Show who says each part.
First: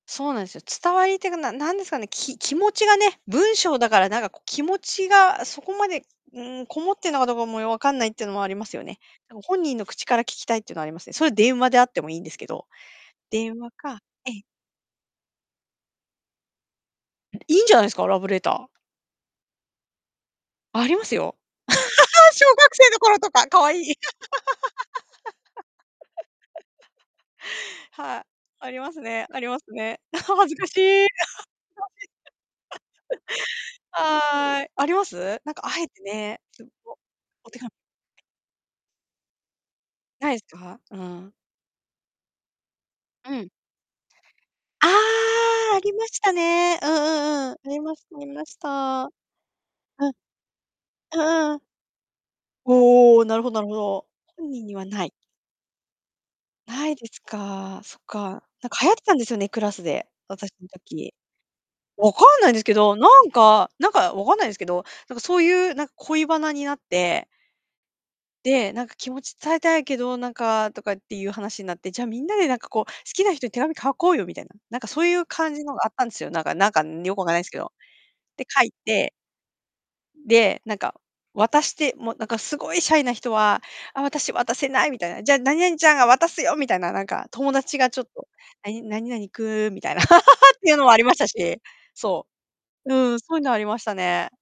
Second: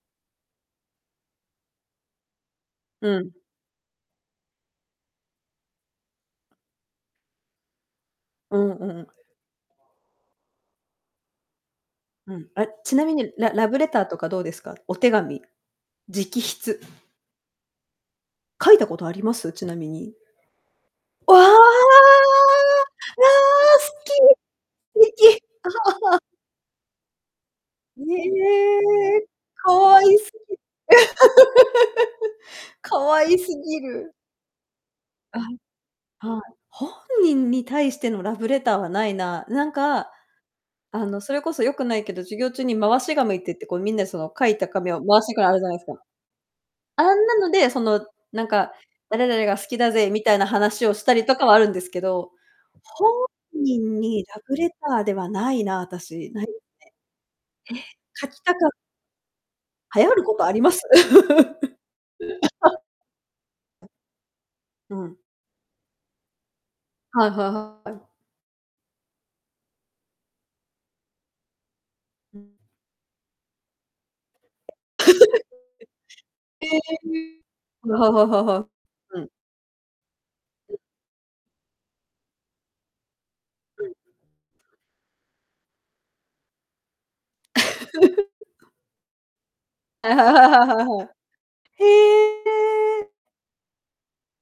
Speaker 1: そうなんですよ。伝わりっていうか、な何ですかね、き気持ちが
Speaker 2: う
Speaker 1: ね、
Speaker 2: ん。
Speaker 1: 文章だからなんかこう気持ちがそこまで、うん、こもってんのかどうかもよう分かんないっていうのもあり
Speaker 2: う
Speaker 1: ま
Speaker 2: ん
Speaker 1: すよ
Speaker 2: う
Speaker 1: ね。
Speaker 2: ん。
Speaker 1: なんか本人の口から聞きたいっていうのはありますね。それは電話であってもいいんで
Speaker 2: う
Speaker 1: す
Speaker 2: ん。
Speaker 1: けど。
Speaker 2: あ、ちなみに、ラ
Speaker 1: 電
Speaker 2: ラ
Speaker 1: 話
Speaker 2: ブレ
Speaker 1: か
Speaker 2: ターとか
Speaker 1: え
Speaker 2: ど
Speaker 1: え。
Speaker 2: うですか？お手紙。直筆。
Speaker 1: いいんじゃないですか、ラブレター。
Speaker 2: 書いたことあります？ちなみに。
Speaker 1: ありますよ。
Speaker 2: わあ！ああ！
Speaker 1: 小学生の頃とか。可愛い。
Speaker 2: 好き。てき。ね
Speaker 1: はい。ありますね
Speaker 2: え。
Speaker 1: あります
Speaker 2: 可
Speaker 1: ね。
Speaker 2: 愛す
Speaker 1: 恥
Speaker 2: ぎ。
Speaker 1: ずかしい。
Speaker 2: 可愛す ぎ
Speaker 1: [unintelligible]
Speaker 2: る。
Speaker 1: はい、あります？
Speaker 2: あ、
Speaker 1: なんかあえて
Speaker 2: は
Speaker 1: ね、
Speaker 2: い。本
Speaker 1: [unintelligible] お
Speaker 2: 人
Speaker 1: て
Speaker 2: に
Speaker 1: が
Speaker 2: 対してのラブレターはないな。なんか、
Speaker 1: ないですか？う
Speaker 2: あの
Speaker 1: ん。
Speaker 2: それこそよくないけど、授業中に回し
Speaker 1: う
Speaker 2: 紙っ
Speaker 1: ん。
Speaker 2: ていって、こうみんなその書いた
Speaker 1: あ
Speaker 2: 紙を回してくのあるじゃな
Speaker 1: あ、
Speaker 2: いで
Speaker 1: あ
Speaker 2: す
Speaker 1: り
Speaker 2: か。
Speaker 1: ましたね。うん
Speaker 2: あんなの
Speaker 1: うんうん、あ
Speaker 2: で、そ
Speaker 1: りま
Speaker 2: の
Speaker 1: したあり
Speaker 2: な
Speaker 1: ま
Speaker 2: ん
Speaker 1: し
Speaker 2: か、
Speaker 1: た。うん。
Speaker 2: 誰々が好きだぜみたいな話をした
Speaker 1: う
Speaker 2: りとか
Speaker 1: ん
Speaker 2: は
Speaker 1: う
Speaker 2: あ
Speaker 1: ん。
Speaker 2: るんですけど、本
Speaker 1: おお、なるほどなるほ
Speaker 2: 人
Speaker 1: ど。
Speaker 2: にラ
Speaker 1: 本
Speaker 2: ブ
Speaker 1: 人
Speaker 2: レ
Speaker 1: に
Speaker 2: タ
Speaker 1: は
Speaker 2: ー
Speaker 1: ない。
Speaker 2: ではないな、私。ないですね。
Speaker 1: ないですか。そっ
Speaker 2: え、書き
Speaker 1: か。
Speaker 2: たか
Speaker 1: なん
Speaker 2: っ
Speaker 1: か流行ってたんですよね、クラス
Speaker 2: 流
Speaker 1: で。
Speaker 2: 行ることあ
Speaker 1: 私
Speaker 2: り
Speaker 1: の
Speaker 2: ます？
Speaker 1: 時。分かんないんですけど、なんか、なんか分かんないんですけど、
Speaker 2: う
Speaker 1: なん
Speaker 2: ん。
Speaker 1: かそういうなん恋バナになって。
Speaker 2: はいはいはい。
Speaker 1: で、なんか気持ち伝えたいけど、なんかとかっていう話になって、じゃ、みんなでなんかこう好きな人に手紙書こうよみたいな。なんかそういう感じのがあったんですよ、なんか
Speaker 2: え
Speaker 1: な
Speaker 2: え。
Speaker 1: んかよく分からないんですけど。
Speaker 2: うははは
Speaker 1: で、書
Speaker 2: は、
Speaker 1: いて
Speaker 2: うん。
Speaker 1: で、なんか渡して、もうなんかすごいシャイな人は、
Speaker 2: うん。
Speaker 1: 「あ、私渡せない」みたいな。「じゃあ、何々ちゃんが渡すよ」みたいな。なんか友達が「ちょっと、何何々君」みたいな っ
Speaker 2: はいはいはい
Speaker 1: ていうの
Speaker 2: はいはい
Speaker 1: もあり
Speaker 2: はい。
Speaker 1: ましたし。そう。
Speaker 2: へえ。
Speaker 1: うん、そういうのはありましたね。